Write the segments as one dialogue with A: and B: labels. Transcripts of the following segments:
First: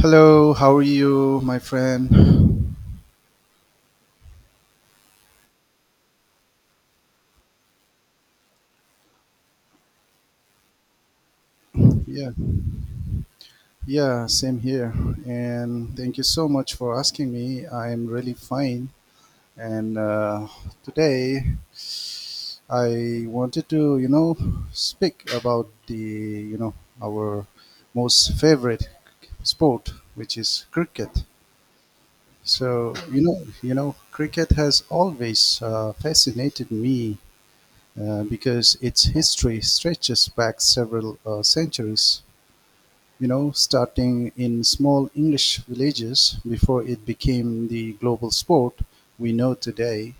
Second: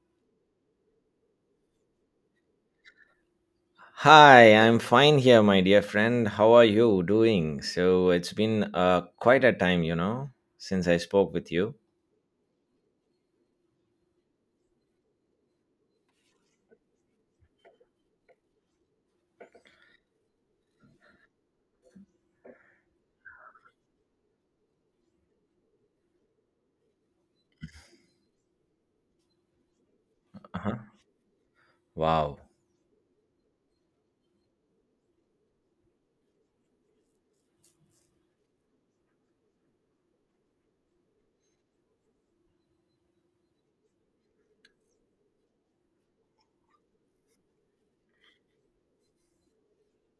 A: Hello, how are you, my friend?
B: Hi, I'm fine here, my dear friend. How are you doing? So it's been quite a time, since I spoke with you.
A: Yeah, yeah, same here. And thank you so much for asking me. I'm really fine. And today I wanted to, speak about our most favorite sport, which is
B: Uh-huh.
A: cricket.
B: Wow.
A: Cricket has always fascinated me because its history stretches back several centuries. Starting in small English villages before it became the global sport we know today.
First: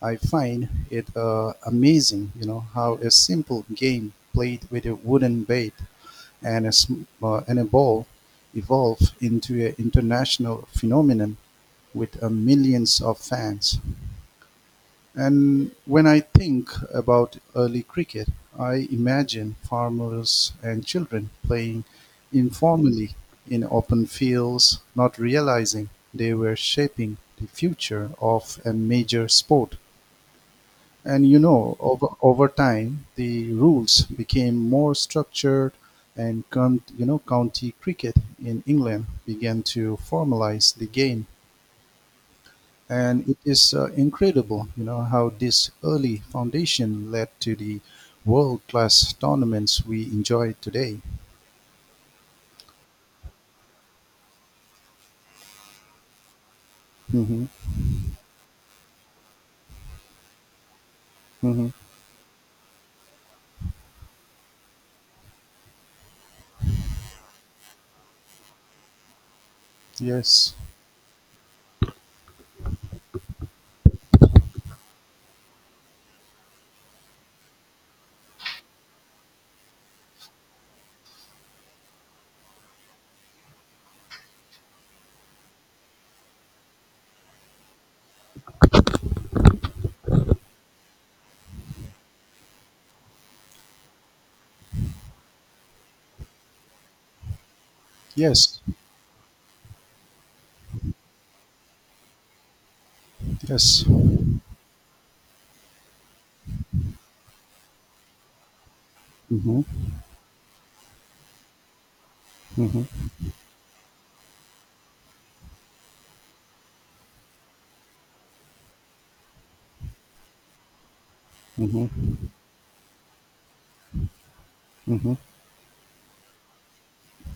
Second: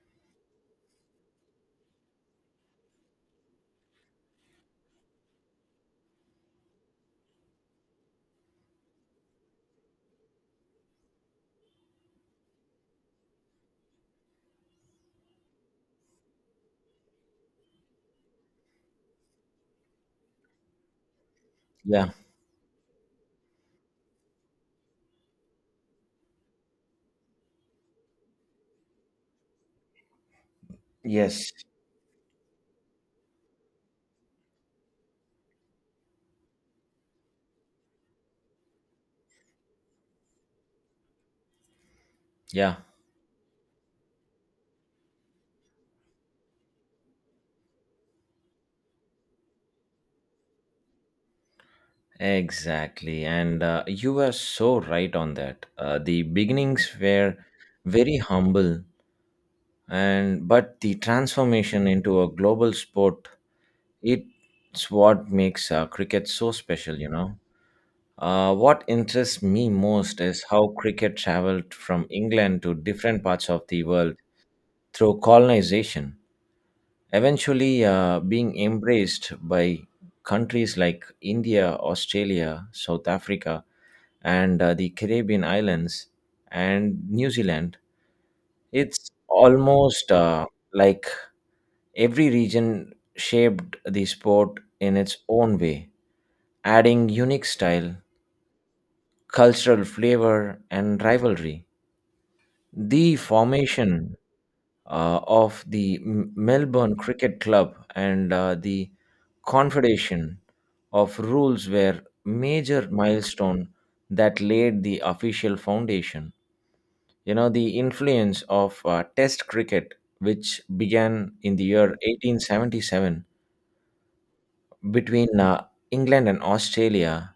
A: I find it amazing, how a simple game played with a wooden bat and a ball evolved into an international phenomenon with millions of fans. And when I think about early cricket, I imagine farmers and children playing
B: Yeah.
A: informally in open fields, not realizing they were shaping the future of a major sport. And
B: Yes.
A: over time, the rules became more structured, and county cricket in England began to formalize the game,
B: Yeah.
A: and it is incredible, how this early foundation led to the world-class tournaments we enjoy today.
B: Exactly. And you were so right on that. The beginnings were
A: Mm-hmm.
B: very humble and but the
A: Mm-hmm.
B: transformation into a global sport it's what makes cricket so special. What interests me most is
A: Yes.
B: how cricket traveled from england to different parts of the world through colonization, eventually being embraced by countries like India, Australia, South Africa, and the Caribbean islands and New Zealand. It's almost like every region shaped the sport in its own way, adding unique style,
A: Yes.
B: cultural flavor, and rivalry. The
A: Yes.
B: formation of the Melbourne Cricket Club and the
A: Mm-hmm.
B: Confederation of Rules were major
A: Mm-hmm.
B: milestone that laid the official foundation. You know, the influence of Test cricket, which began in the year
A: Mm-hmm.
B: 1877
A: Mm-hmm.
B: between England and Australia,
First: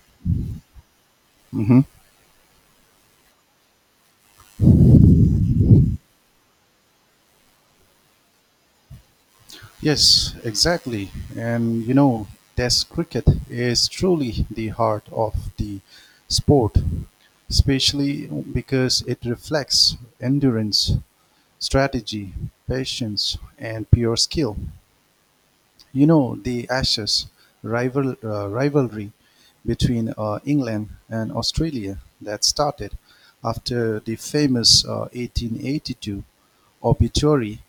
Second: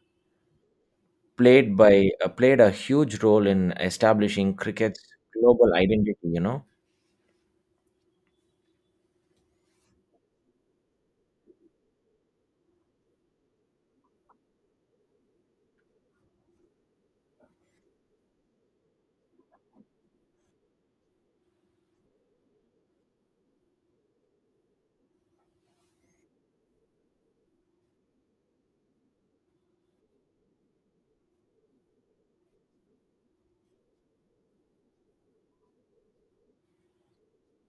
A: Mm-hmm.
B: played a huge role in establishing cricket's global identity. You know,
A: Yes, exactly. And Test cricket is truly the heart of the sport, especially because it reflects endurance, strategy, patience, and pure skill. The Ashes rivalry between England and Australia that started after the famous 1882 obituary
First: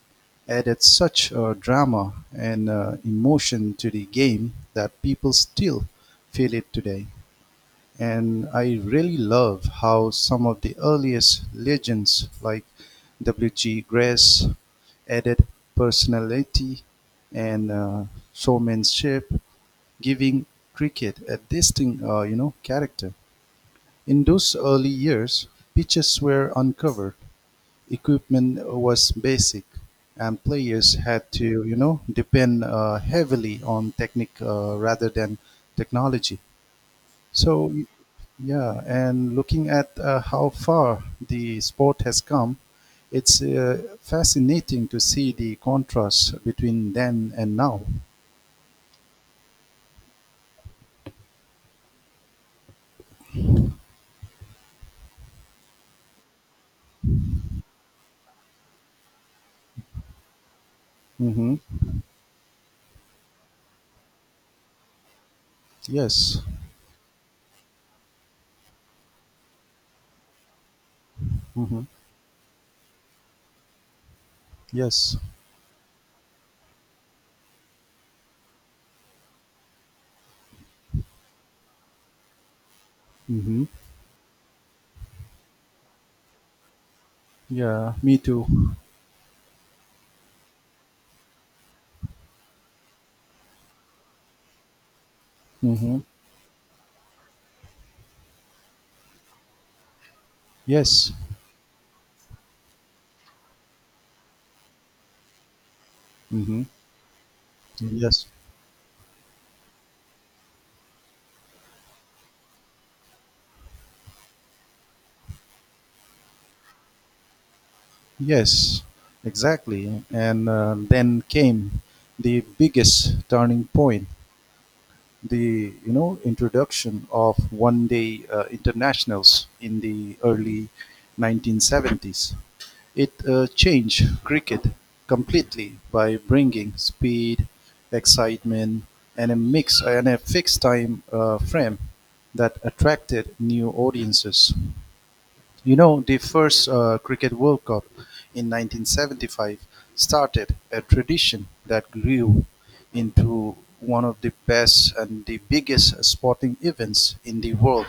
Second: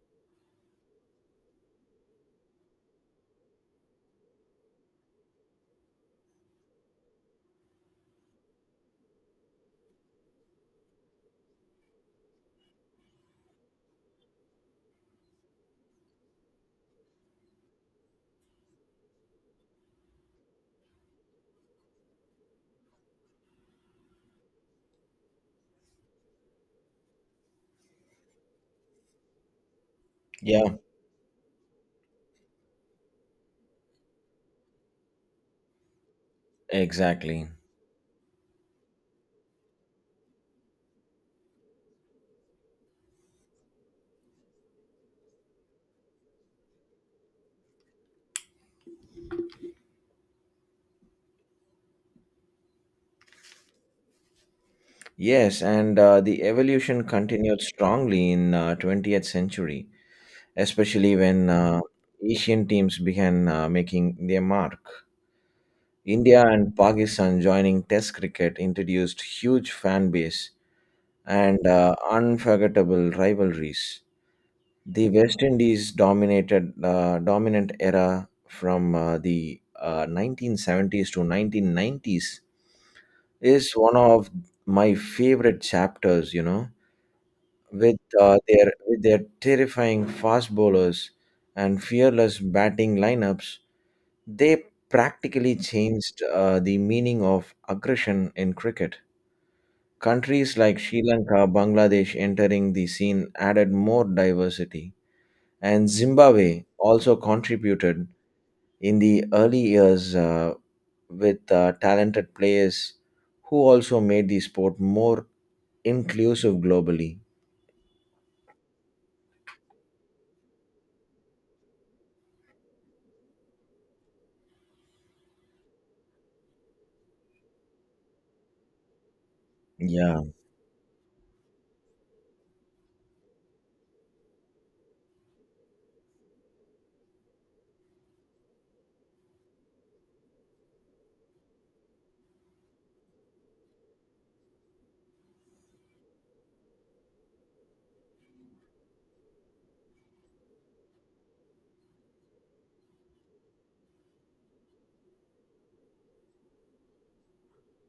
A: added such drama and emotion to the game that people still feel it today. And I really love how some of the earliest legends, like W.G. Grace, added personality and showmanship, giving cricket a distinct, character. In those early years, pitches were uncovered, equipment was basic, and
B: yeah.
A: players had to, depend heavily on technique rather than technology.
B: Exactly.
A: So, yeah, and looking at how far the sport has come, it's fascinating to see the contrast between then and now.
B: Yes, and the evolution continued strongly in 20th century, especially when
A: Mm-hmm.
B: Asian teams began making their mark.
A: Yes.
B: India and Pakistan joining Test cricket introduced huge fan base and
A: Mm-hmm.
B: unforgettable rivalries. The
A: Yes.
B: West Indies dominated dominant era from the 1970s to 1990s
A: Mm-hmm.
B: is one of my favorite chapters, you know,
A: Yeah, me too.
B: with their terrifying fast bowlers and fearless batting lineups, they practically
A: Mm-hmm.
B: changed the meaning of aggression in cricket. Countries like Sri
A: Yes.
B: Lanka, Bangladesh entering the scene added more diversity, and
A: Mm-hmm.
B: Zimbabwe also contributed
A: Yes.
B: in the early years with talented players who also made the sport more inclusive globally.
A: Yes. Exactly. And then came the biggest turning point, the introduction of one day internationals in the
B: Yeah,
A: early 1970s. It changed cricket completely by bringing speed, excitement, and a fixed time frame that attracted new audiences. The first Cricket World Cup in 1975 started a tradition that grew into one of the best and the biggest sporting events in the world.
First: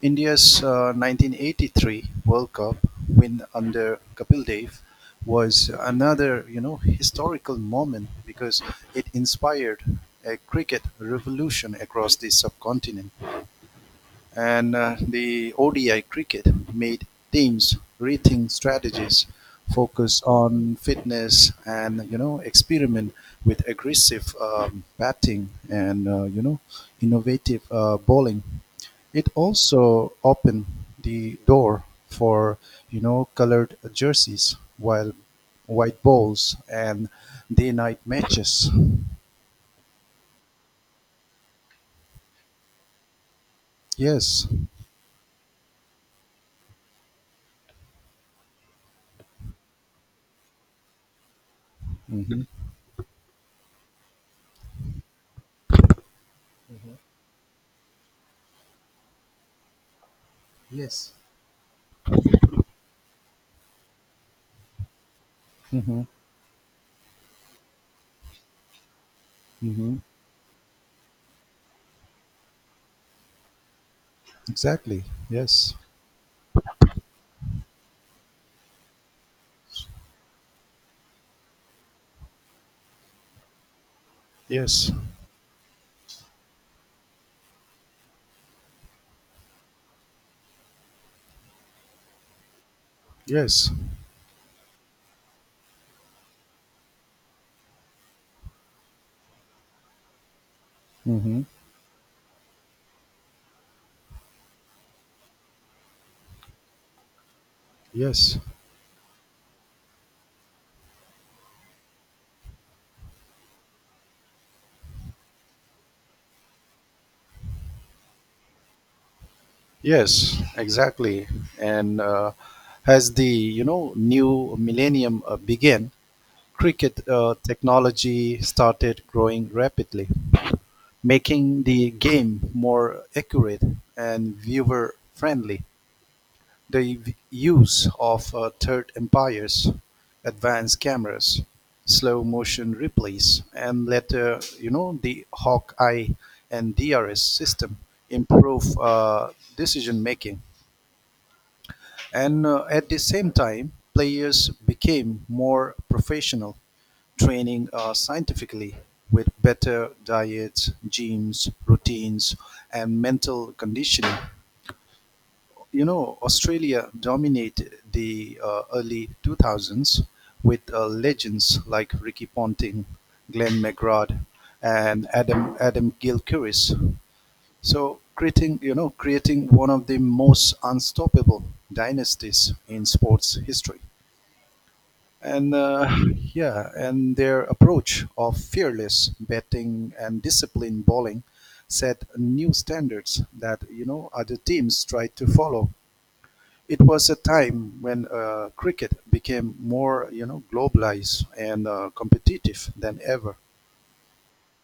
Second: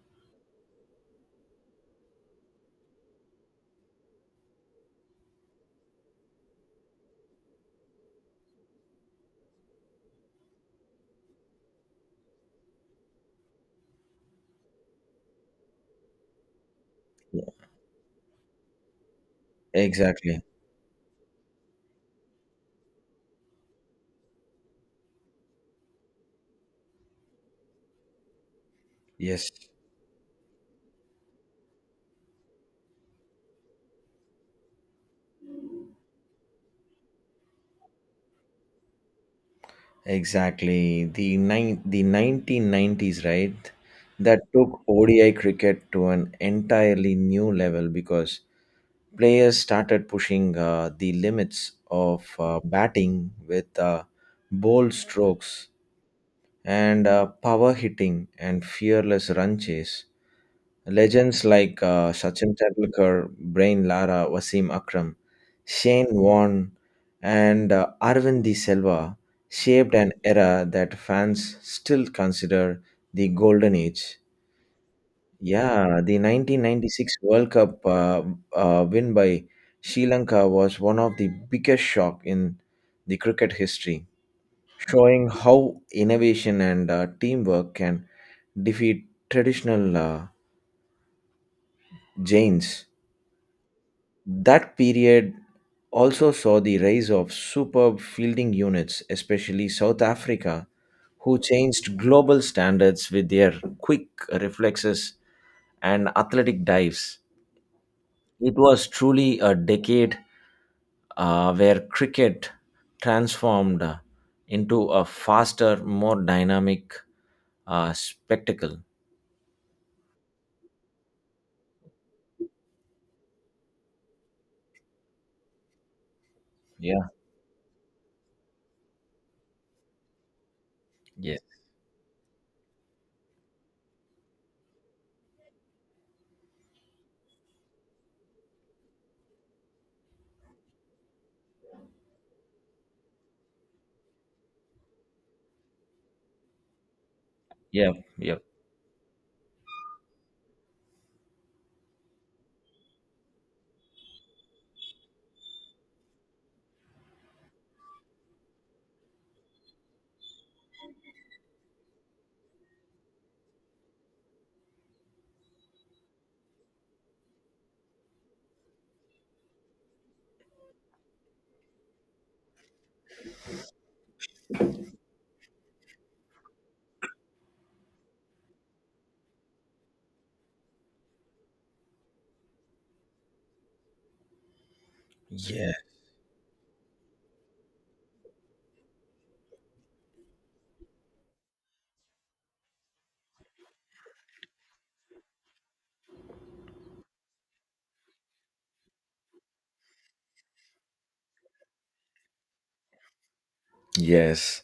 A: India's 1983 World Cup win under Kapil Dev was another, historical moment because it inspired a cricket revolution across the subcontinent, and the ODI cricket made
B: yeah,
A: teams rethink strategies, focus
B: exactly.
A: on fitness, and experiment with aggressive batting and innovative bowling. It
B: Yes,
A: also opened the door for colored jerseys, while white balls and day-night matches.
B: exactly. The 1990s, right? That
A: Yes.
B: took ODI cricket to an entirely new level because players started pushing the limits of
A: Hmm.
B: batting with bold strokes and power hitting and fearless run chase.
A: Yes.
B: Legends like Sachin Tendulkar, Brain Lara, Wasim Akram,
A: Hmm.
B: Shane Warne, and Arvind De Silva shaped
A: Hmm.
B: an era that fans still consider the golden age.
A: Exactly. Yes.
B: Yeah, the 1996 World Cup win by Sri Lanka was one of the biggest shock in the cricket history,
A: Yes.
B: showing how innovation and teamwork can defeat traditional giants.
A: Yes.
B: That period also saw the rise of superb fielding units, especially South Africa, who
A: Mm-hmm.
B: changed global standards with their quick reflexes and athletic dives.
A: Yes,
B: It was truly a decade where cricket transformed into a faster, more dynamic spectacle.
A: yes, exactly. And as the new millennium began, cricket
B: Yeah.
A: technology started growing rapidly,
B: Yeah.
A: making the game more accurate and viewer friendly. The use of Third Empire's advanced cameras, slow-motion replays, and later the Hawkeye and DRS system
B: Yeah. Yeah.
A: improved decision-making, and at the same time, players became more professional, training scientifically with better diets, gyms, routines, and mental conditioning. Australia dominated the early 2000s with legends like Ricky Ponting, Glenn McGrath, and Adam Gilchrist. So creating one of the most unstoppable dynasties in sports history. And
B: Yeah.
A: yeah, and their approach of fearless betting and disciplined bowling set new standards that other teams tried to follow. It was a time when cricket became more, globalized and competitive than ever.
B: Yes.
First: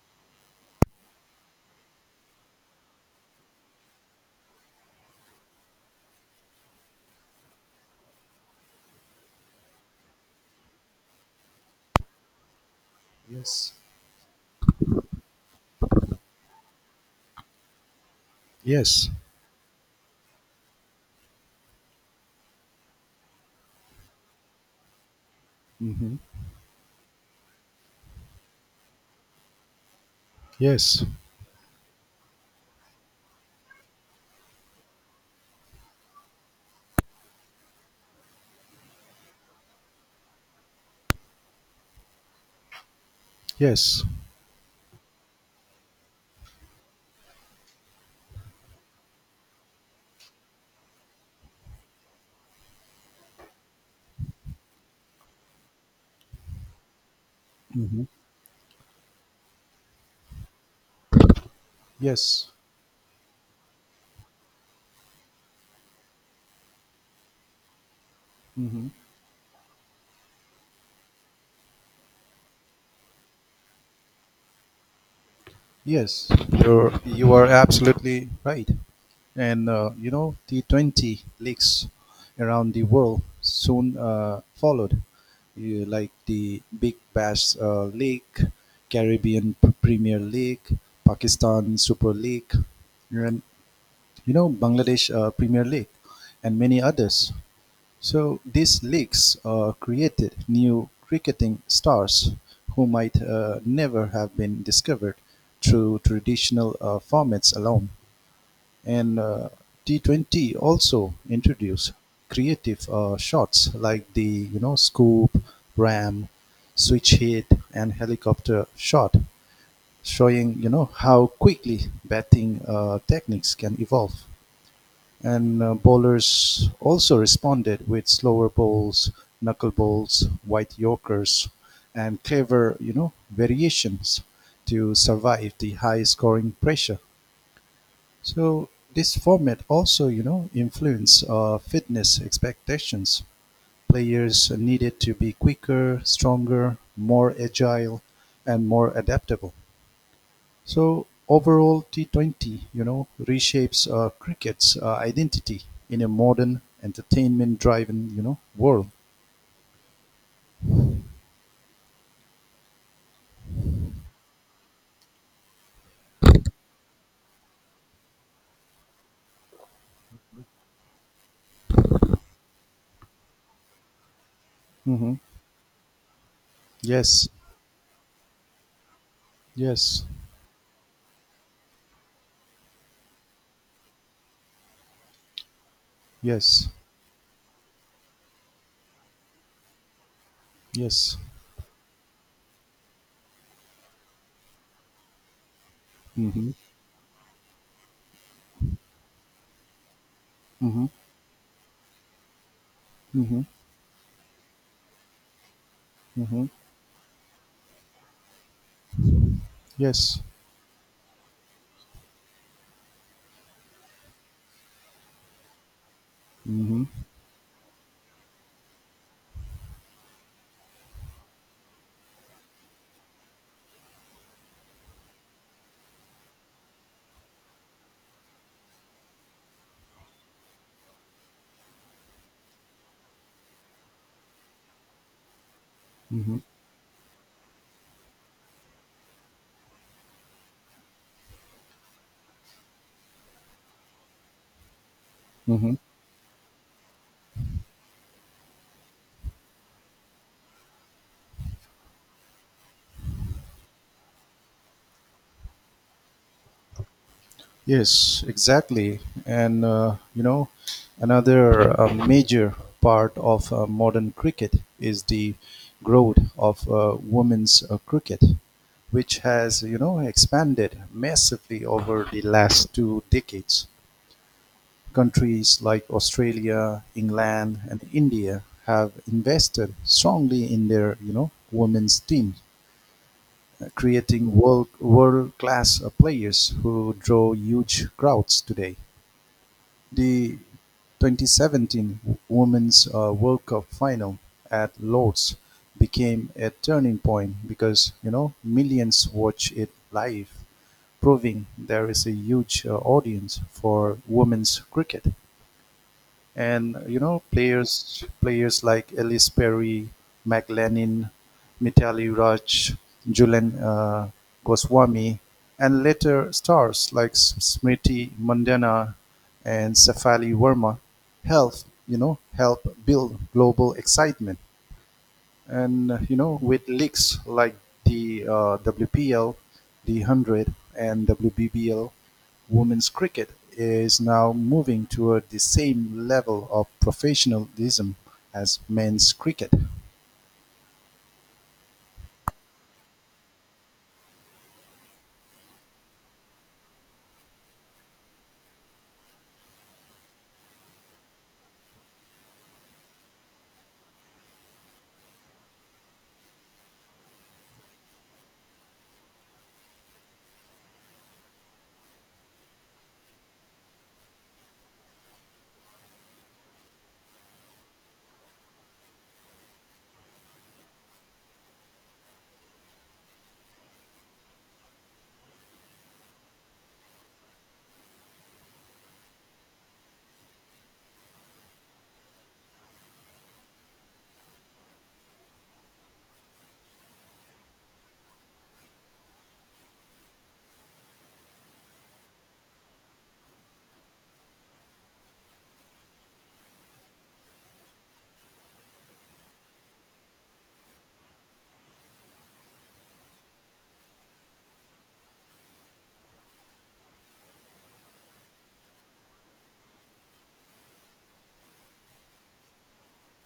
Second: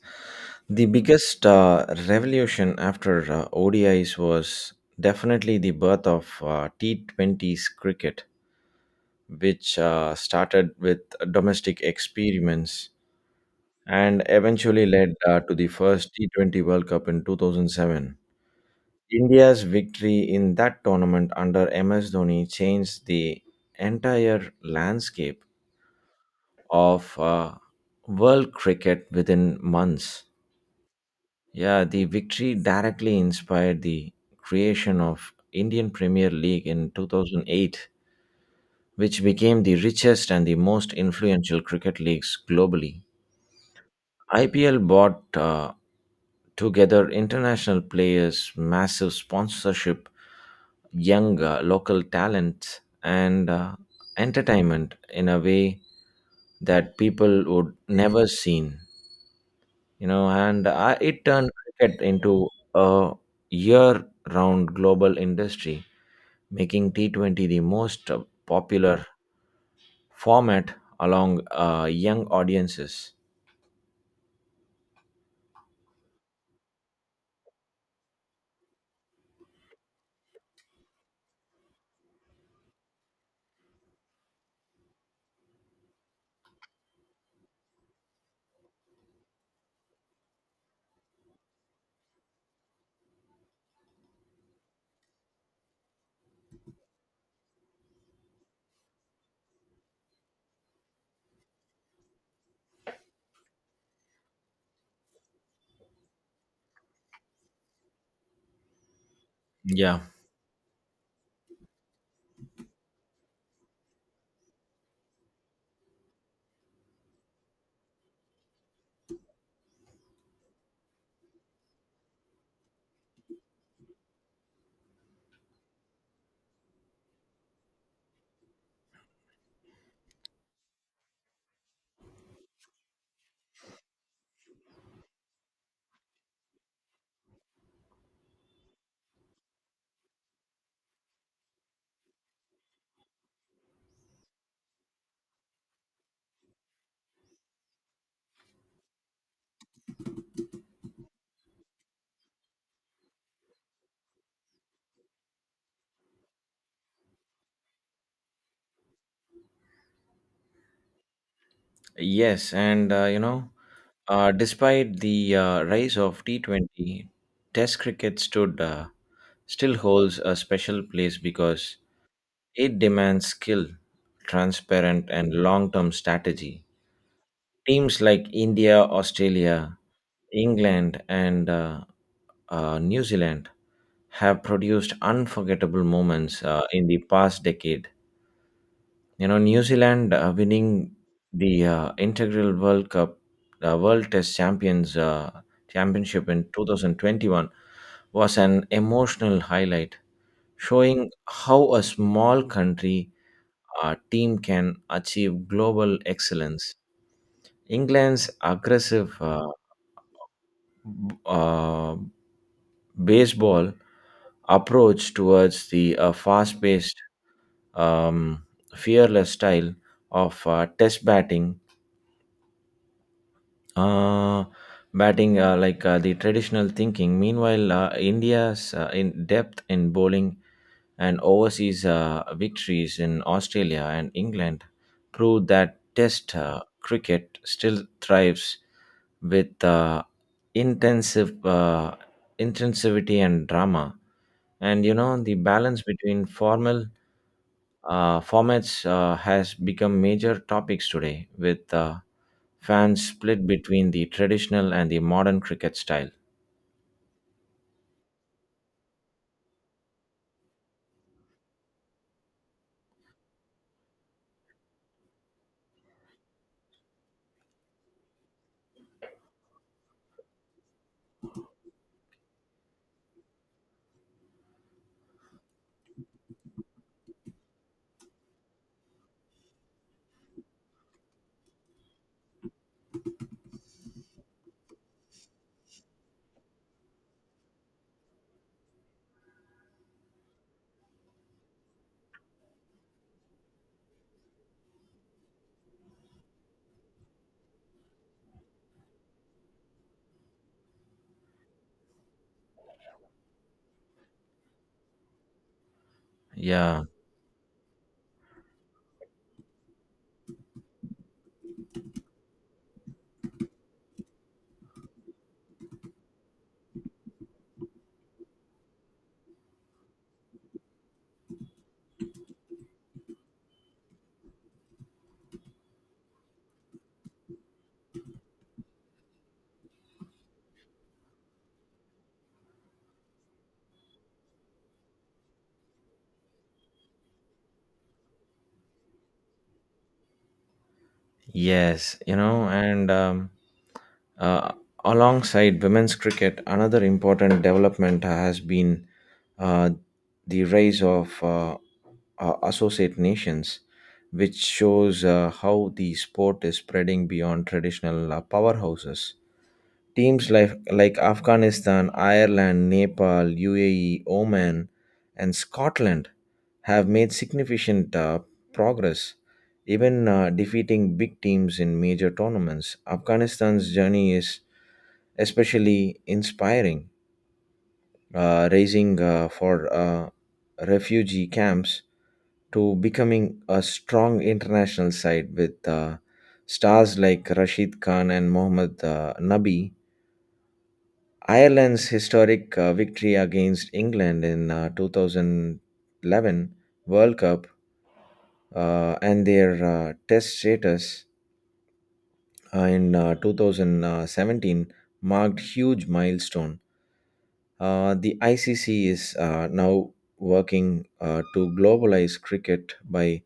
B: The biggest revolution after ODIs was definitely the birth of T20s cricket, which started with domestic experiments
A: Yes.
B: and eventually led to the first T20 World Cup in 2007.
A: Yes.
B: India's victory in that tournament under MS Dhoni changed the entire landscape
A: Hmm.
B: of world cricket within months.
A: Yes.
B: Yeah, the victory directly inspired the creation of Indian Premier League in 2008, which became the richest and the most influential cricket leagues globally.
A: Yes.
B: IPL brought together international players, massive sponsorship, young local talent, and entertainment in a way that people would
A: Hmm.
B: never seen. And it turned cricket into
A: Yes.
B: a year-round global industry, making T20 the most
A: Hmm.
B: popular format along young audiences.
A: Yes, you are absolutely right. And the 20 leaks around the world soon followed, like the Big Bash League, Caribbean Premier League, Pakistan Super League, and Bangladesh Premier League, and many others. So these leagues created new cricketing stars who might never have been discovered through traditional formats alone. And
B: Yeah,
A: T20 also introduced creative shots like the scoop, ram, switch hit, and helicopter shot, showing how quickly batting techniques can evolve. And bowlers also responded with slower bowls, knuckle bowls, white yorkers, and clever, variations to survive the high scoring pressure. So this format also, influenced fitness expectations. Players needed to be quicker, stronger, more agile, and more adaptable. So overall, T20, reshapes cricket's identity in a modern, entertainment-driven, world.
B: yes, and despite the rise of T20, Test cricket stood still holds a special place because it demands skill, transparent,
A: Hmm.
B: and long-term strategy.
A: Yes,
B: Teams like India, Australia,
A: yes,
B: England, and New Zealand have produced unforgettable moments
A: yes,
B: in the past decade. You know, New Zealand winning
A: yes.
B: the integral World Cup, World Test Champions Championship in
A: Hmm.
B: 2021 was an emotional highlight,
A: Hmm.
B: showing how a small country
A: Hmm.
B: team can achieve global
A: Hmm.
B: excellence. England's aggressive
A: Yes.
B: b- uh, baseball approach towards the fast
A: Hmm.
B: paced, um, fearless style of test batting, uh, like the traditional thinking. Meanwhile, India's in depth in bowling and overseas victories in Australia and England proved that Test
A: Hmm.
B: cricket still thrives with intensive intensivity and drama, and you know the
A: Hmm.
B: balance between formal formats has become major topics today, with fans split between the traditional and the modern cricket style.
A: Yes, exactly. And another major part of modern cricket is the growth of women's cricket, which has expanded massively over the last 2 decades. Countries like Australia, England, and India have invested strongly in their women's teams, creating world class players who draw huge crowds today. The 2017 Women's World Cup final at Lords became a turning point because millions watch it live, proving there is a huge audience for women's cricket. And
B: Yeah.
A: players like Ellis Perry, McLennan, Mitali Raj, Julian Goswami, and later stars like Smriti Mandana and Safali Verma help you know help build global excitement. And with leagues like the WPL, the 100, and WBBL, women's cricket is now moving toward the same level of professionalism as men's cricket.
B: Yes. You know, and Uh, Alongside women's cricket, another important development has been uh, the rise of associate nations, which shows how the sport is spreading beyond traditional powerhouses. Like Afghanistan, Ireland, Nepal, UAE, Oman, and Scotland have made significant progress, even defeating big teams in major tournaments. Afghanistan's journey is especially inspiring, raising for refugee camps to becoming a strong international side with stars like Rashid Khan and Mohammad Nabi. Ireland's historic victory against England in 2011 World Cup and their test status in 2017 marked huge milestone. The ICC is now working to globalize cricket by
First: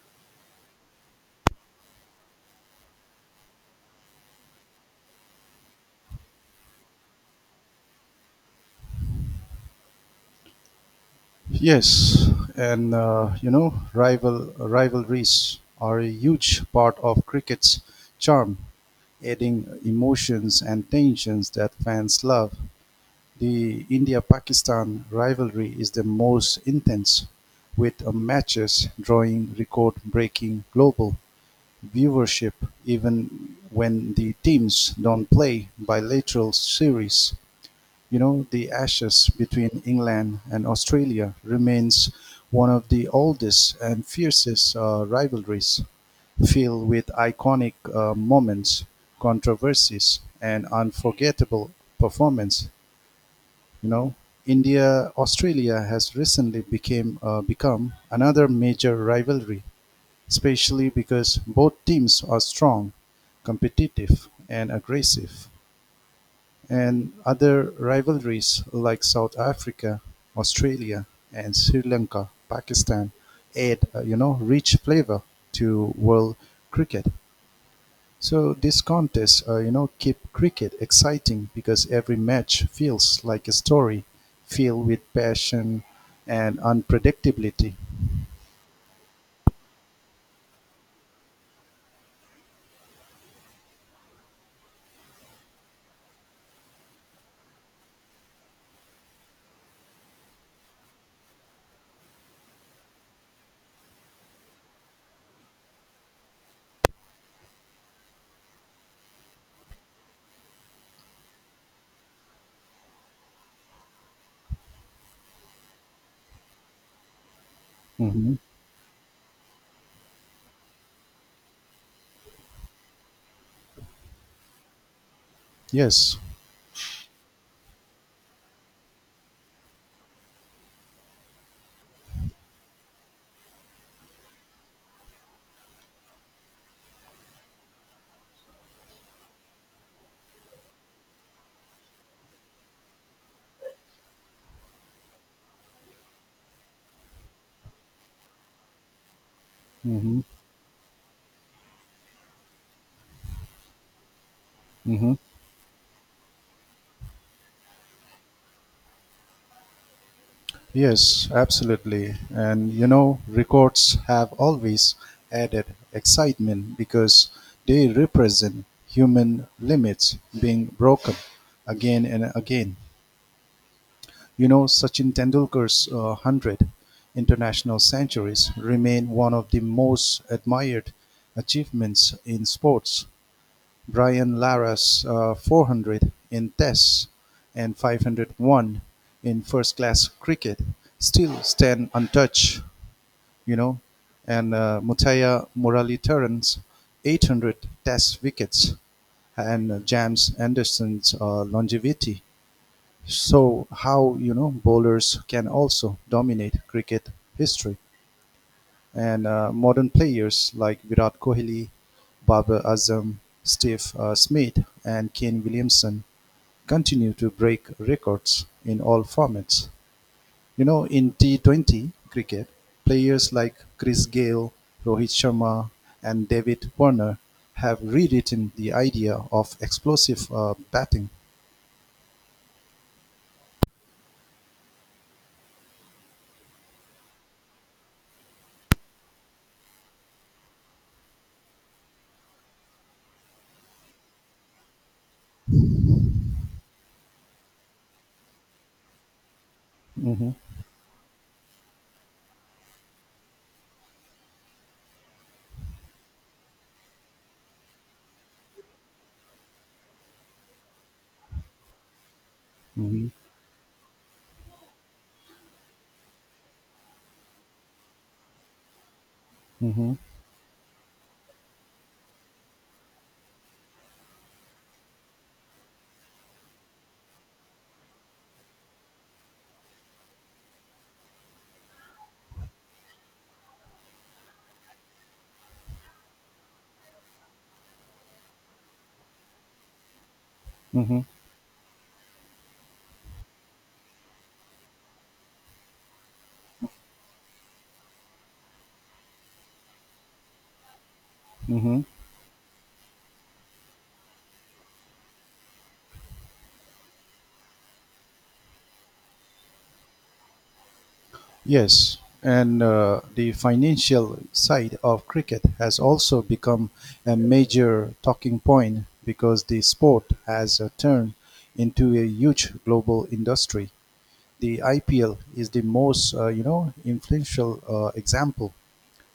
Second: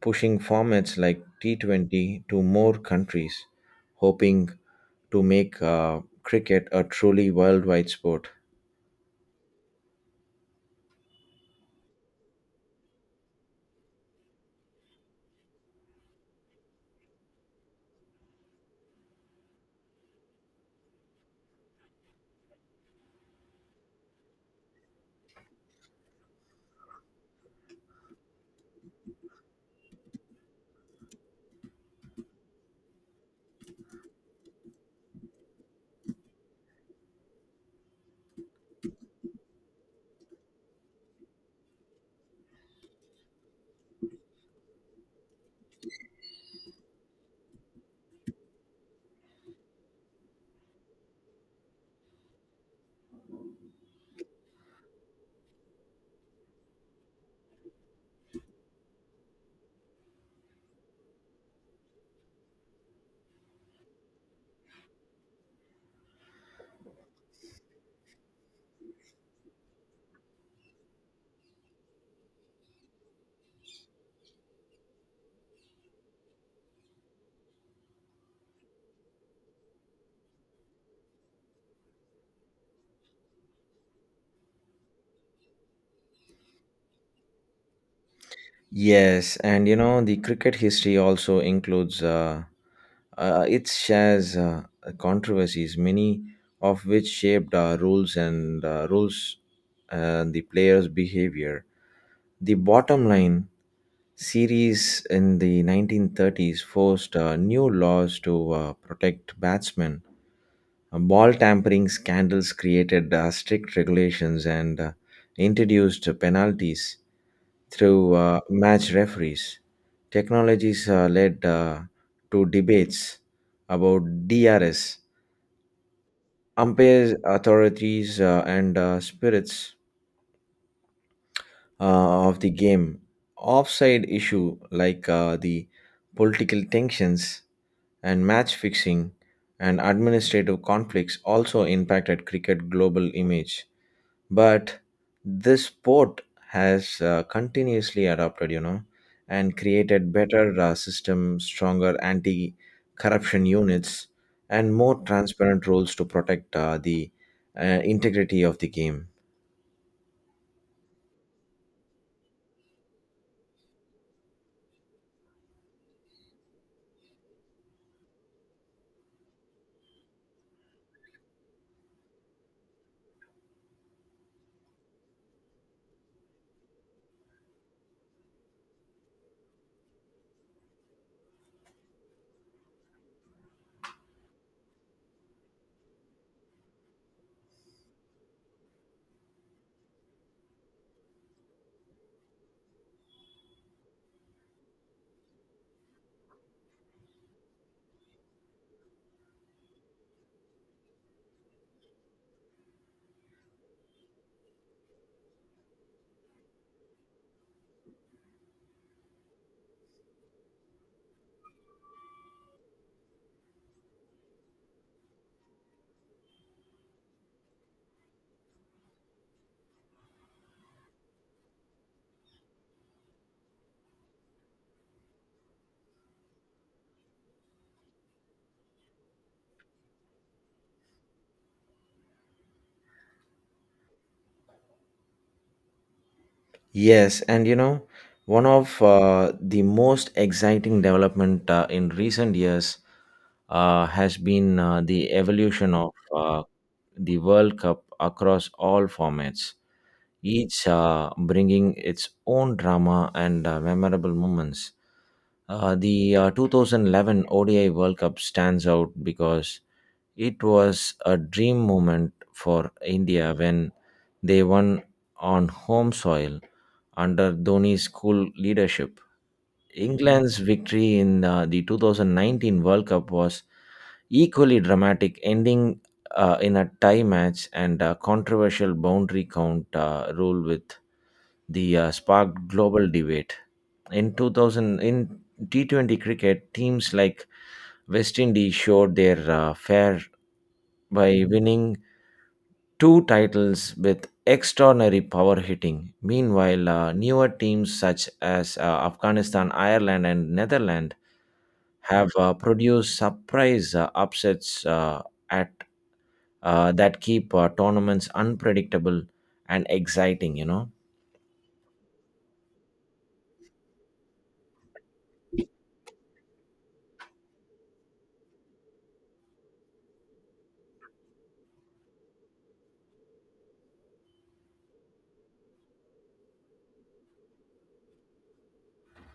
B: pushing formats like T20 to more countries, hoping to make cricket a truly worldwide sport.
A: Yes, and rivalries are a huge part of cricket's charm, adding emotions and tensions that fans love. The India-Pakistan rivalry is the most intense, with matches drawing record-breaking global viewership even when the teams don't play bilateral series. The Ashes between England and Australia remains one of the oldest and fiercest rivalries, filled with iconic moments, controversies, and unforgettable performance. you know India, Australia has recently became become another major rivalry, especially because both teams are strong, competitive, and aggressive. And other rivalries like South Africa, Australia, and Sri Lanka, Pakistan add rich flavor to world cricket. So these contests, keep cricket exciting because every match feels like a story, filled with passion and unpredictability.
B: Yes, and you know, the cricket history also includes, it shares controversies, many of which shaped rules and the players' behavior. The bottom line series in the 1930s forced new laws to protect batsmen. Ball tampering scandals created strict regulations and introduced penalties through
A: Hmm.
B: match referees. Technologies led to debates about DRS,
A: Yes.
B: umpires, authorities, and spirits of the game. Offside issue like the political tensions and match fixing and administrative conflicts also impacted cricket global image. But this sport has continuously adopted, you know, and created
A: Hmm.
B: better system, stronger anti corruption units and more
A: Hmm.
B: transparent rules to protect the integrity of the game.
A: Yes, absolutely. And records have always added excitement because they represent human limits being broken again and again. Sachin Tendulkar's 100 international centuries remain one of the most admired achievements in sports. Brian Lara's 400 in Tests and 501 in first class cricket still stand untouched, you know, and Mutaya Muralidharan's 800 Test wickets and James Anderson's longevity, so how bowlers can also dominate cricket history. And modern players like Virat Kohli, Babar Azam, Steve Smith, and Kane Williamson continue to break records in all formats. In T20 cricket, players like Chris Gale, Rohit Sharma, and David Warner have rewritten the idea of explosive batting.
B: Yes, and you know, one of the most exciting development in recent years has been the evolution of the World Cup across all formats,
A: Hmm.
B: each bringing its own drama and memorable moments. The 2011 ODI World Cup stands out because it was a dream moment for
A: Hmm.
B: India when they won on home soil under Dhoni's cool leadership.
A: Hmm.
B: England's victory in the 2019 World Cup was equally dramatic, ending in a tie match and a controversial boundary count rule with the sparked global debate. In 2000, in T20 cricket, teams like West Indies showed their fair
A: Hmm.
B: by winning two titles with extraordinary power hitting. Meanwhile, newer teams such as Afghanistan, Ireland, and Netherlands
A: Hmm.
B: have produced surprise upsets at that keep tournaments unpredictable and exciting. You know.
A: Yes, and the financial side of cricket has also become a major talking point because the sport has turned into a huge global industry. The IPL is the most, influential example,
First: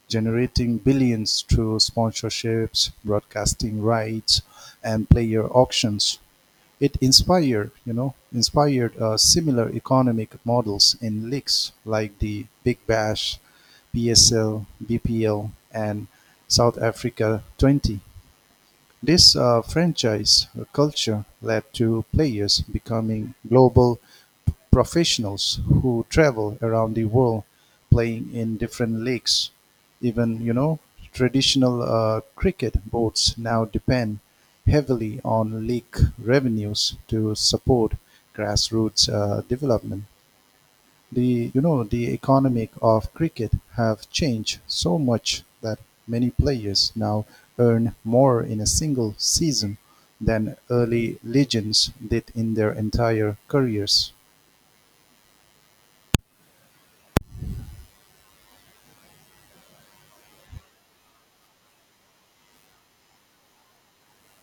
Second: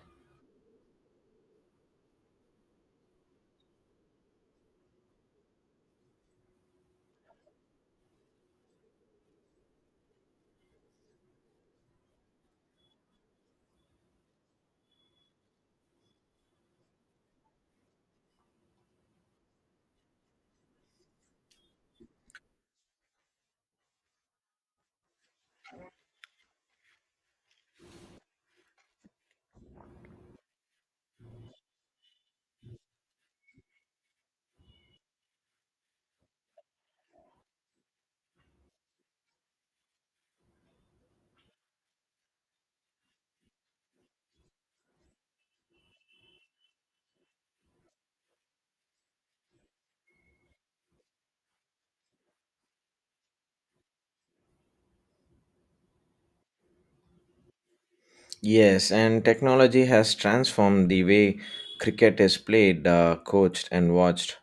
A: generating billions through sponsorships, broadcasting rights, and player auctions. It inspired similar economic models in leaks like the Big Bash, PSL, BPL, and South Africa 20. This franchise culture led to players becoming global professionals who travel around the world playing in different leagues. Even, traditional cricket boards now depend heavily on league revenues to support grassroots development. The you know the economic of cricket have changed so much that many players now earn more in a single season than early legends did in their entire careers.
B: Yes, and technology has transformed the way cricket is played, coached, and watched.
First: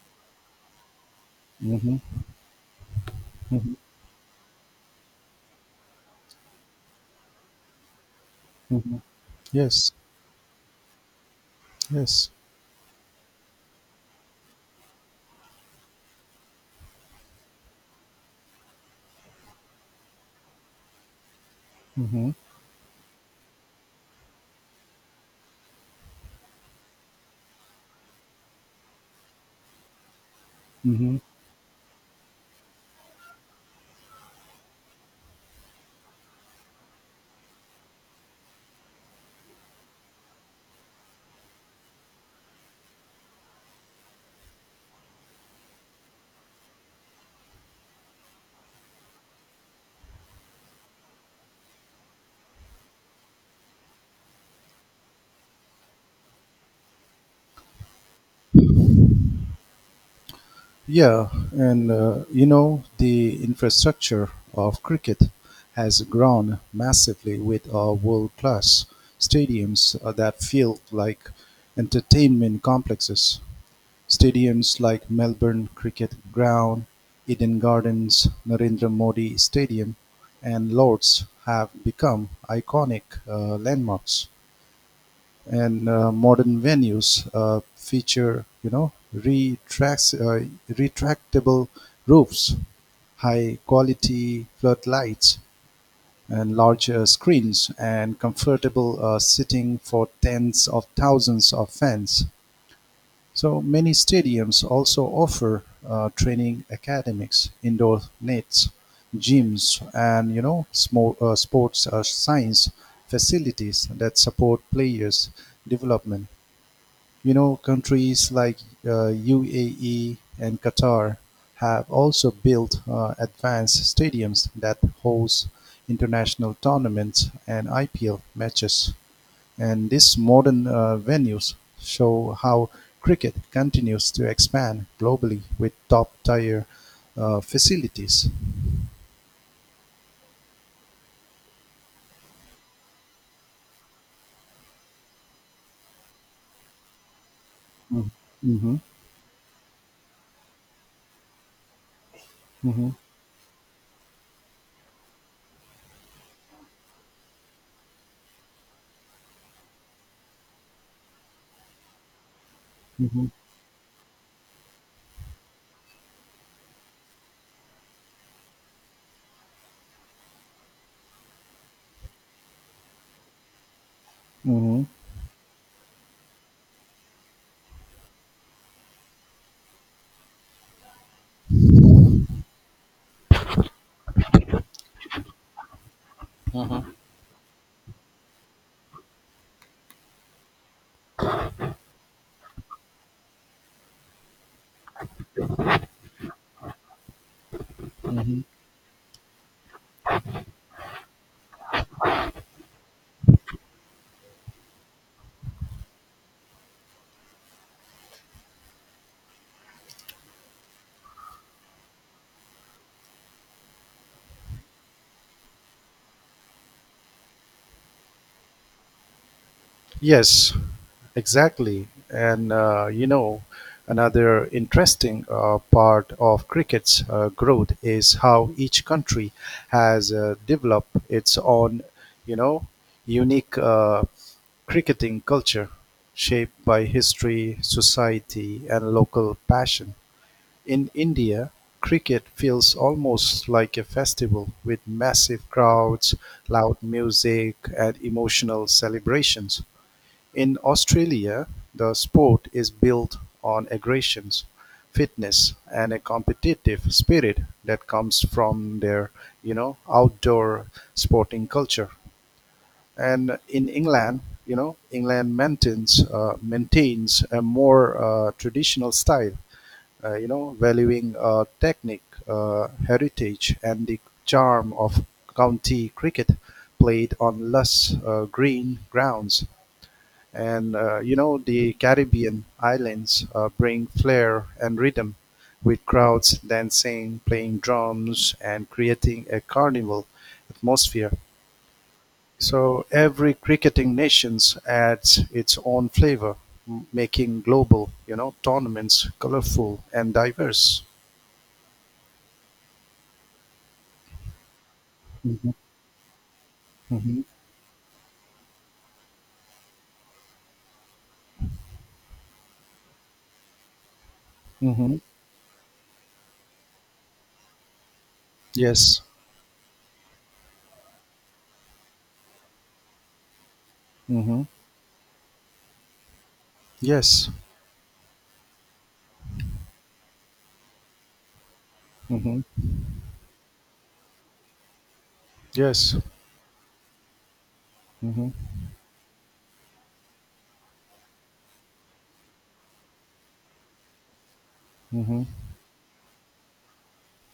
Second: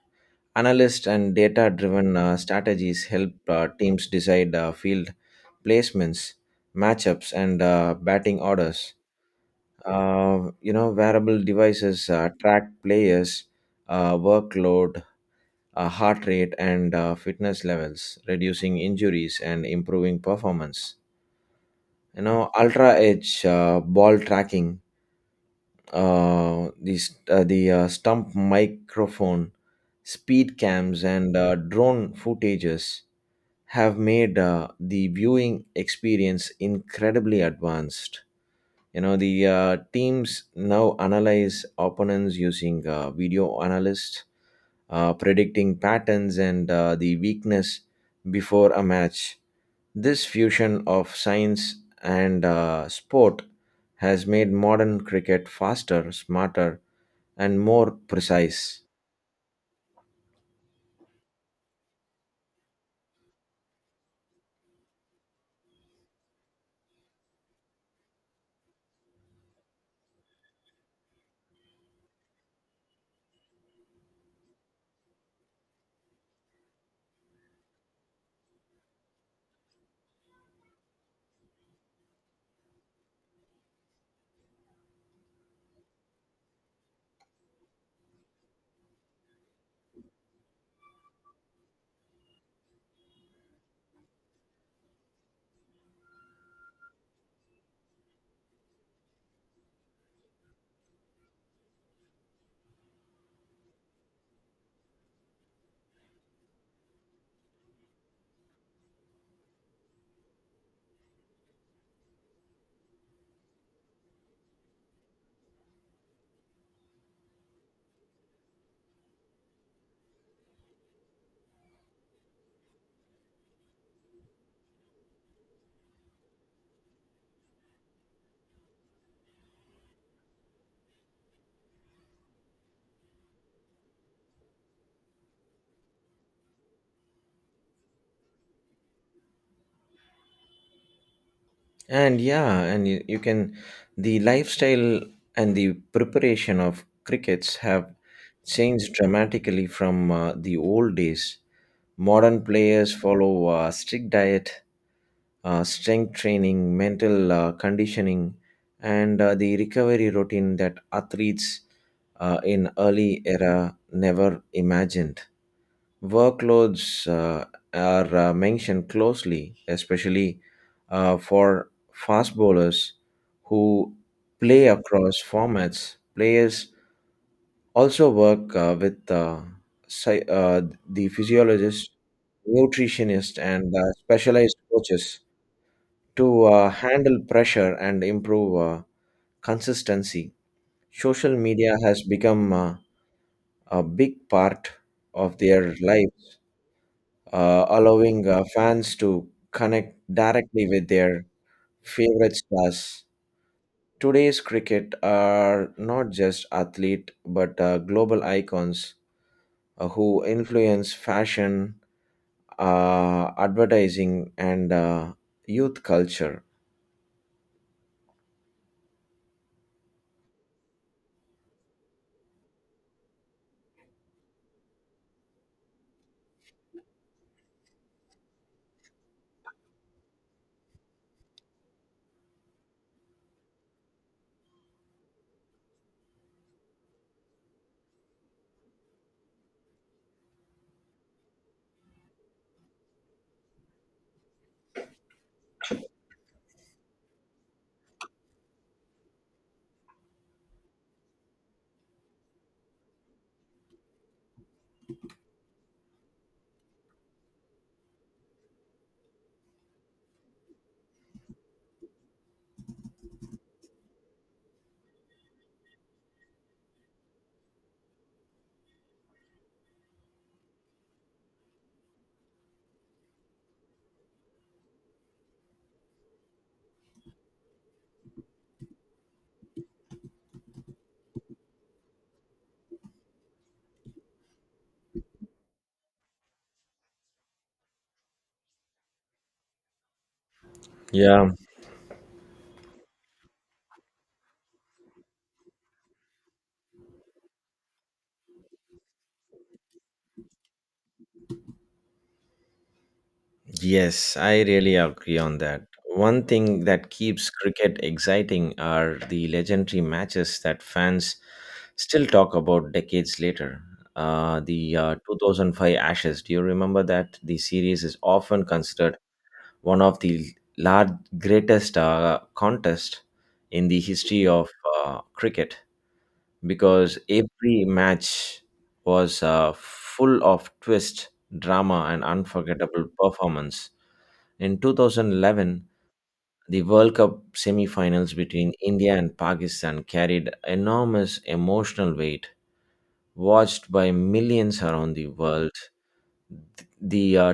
B: Analyst and data driven
A: Hmm.
B: strategies help
A: Hmm.
B: teams decide field placements, matchups, and batting orders.
A: Hmm. Yes,
B: You know, wearable devices
A: yes.
B: track players' workload, heart rate, and fitness levels, reducing injuries and improving performance. You
A: Hmm.
B: know, Ultra Edge ball tracking, the st- the stump microphone, speed cams,
A: Hmm.
B: and drone footages have made the viewing experience incredibly advanced. You know the teams now analyze opponents using video analysts predicting patterns and the weakness before a match. This fusion of science and sport has made modern cricket faster, smarter, and more precise.
A: Yeah, and the infrastructure of cricket has grown massively with our world class stadiums that feel like entertainment complexes. Stadiums like Melbourne Cricket Ground, Eden Gardens, Narendra Modi Stadium, and Lords have become iconic landmarks, and modern venues feature, retractable roofs, high quality floodlights, and larger screens, and comfortable sitting for tens of thousands of fans. So many stadiums also offer training academies, indoor nets, gyms, and small, sports science facilities that support players' development. Countries like UAE and Qatar have also built advanced stadiums that host international tournaments and IPL matches. And these modern venues show how cricket continues to expand globally with top tier facilities.
B: And yeah, and you can, the lifestyle and the preparation of crickets have
A: Mm-hmm. Mm-hmm.
B: changed dramatically from the old days. Modern players follow strict diet, strength training, mental conditioning, and the recovery routine that athletes in early
A: Mm-hmm.
B: era never imagined. Workloads are mentioned closely, especially for fast bowlers who play
A: Mm-hmm.
B: across formats. Players also work psy- uh, the physiologist, nutritionist, and specialized coaches to handle pressure and improve consistency. Social media has become a big part of their lives, allowing
A: Mm-hmm.
B: fans to connect directly with their favorite stars. Today's cricket are not just athlete but global icons who influence fashion, advertising, and youth culture.
A: Yes, exactly. And another interesting part of cricket's growth is how each country has developed its own, you know, unique cricketing culture shaped by history, society, and local passion. In India, cricket feels almost like a festival with massive crowds, loud music, and emotional celebrations. In Australia, the sport is built on aggression, fitness, and a competitive spirit that comes from their, outdoor sporting culture. And in England maintains a more traditional style, valuing technique, heritage, and the charm of county cricket played on less green grounds. And the Caribbean islands bring flair and rhythm with crowds dancing, playing drums, and creating a carnival atmosphere.
B: Yeah,
A: So every cricketing nations adds its own flavor, making global, tournaments colorful and diverse.
B: yes, I really agree on
A: Hmm.
B: that. One thing that
A: Hmm.
B: keeps cricket exciting are the legendary matches that fans still talk about decades later. The
A: Hmm.
B: 2005 Ashes, do you remember that? The series is often considered
A: Yes.
B: one of the large, greatest contest in the history
A: Hmm.
B: of cricket because
A: Yes.
B: every match was full of twist, drama, and
A: Hmm.
B: unforgettable performance. In 2011,
A: Yes.
B: the World Cup semi-finals
A: Hmm.
B: between India and Pakistan carried enormous emotional weight, watched by millions around the
A: Hmm.
B: world. The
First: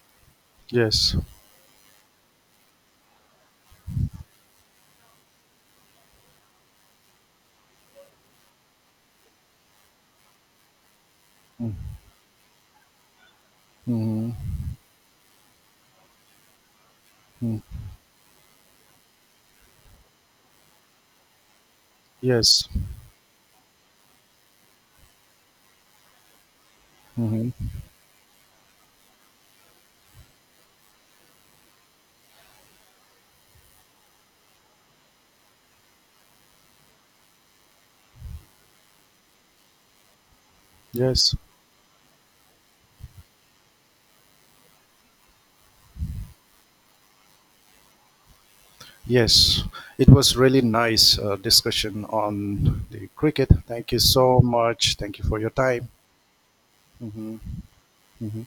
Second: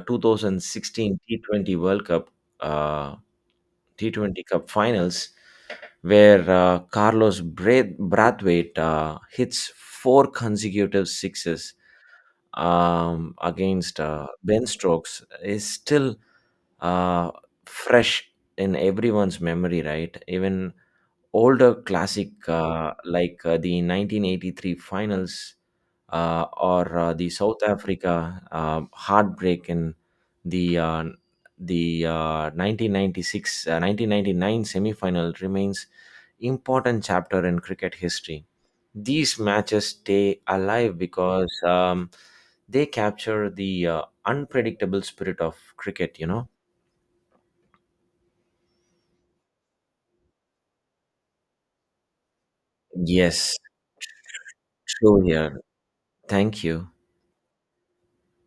A: Yes.
B: 2016 T20 World Cup, uh, T20 Cup Finals, where Brathwaite hits four consecutive sixes against
A: Hmm.
B: Ben Stokes is still uh, fresh in everyone's memory, right? Even older classic
A: Yes.
B: like the 1983 finals or the South
A: Hmm.
B: Africa heartbreak in the uh, the 1996 uh, 1999 semifinal remains important chapter in cricket history. These matches stay alive
A: Yes,
B: because they capture the unpredictable spirit of cricket, you know?
A: yes. It was really nice discussion on the cricket.
B: Yes,
A: Thank you so much. Thank
B: true
A: you for your
B: here.
A: time.
B: Thank you.
A: Hmm. Hmm.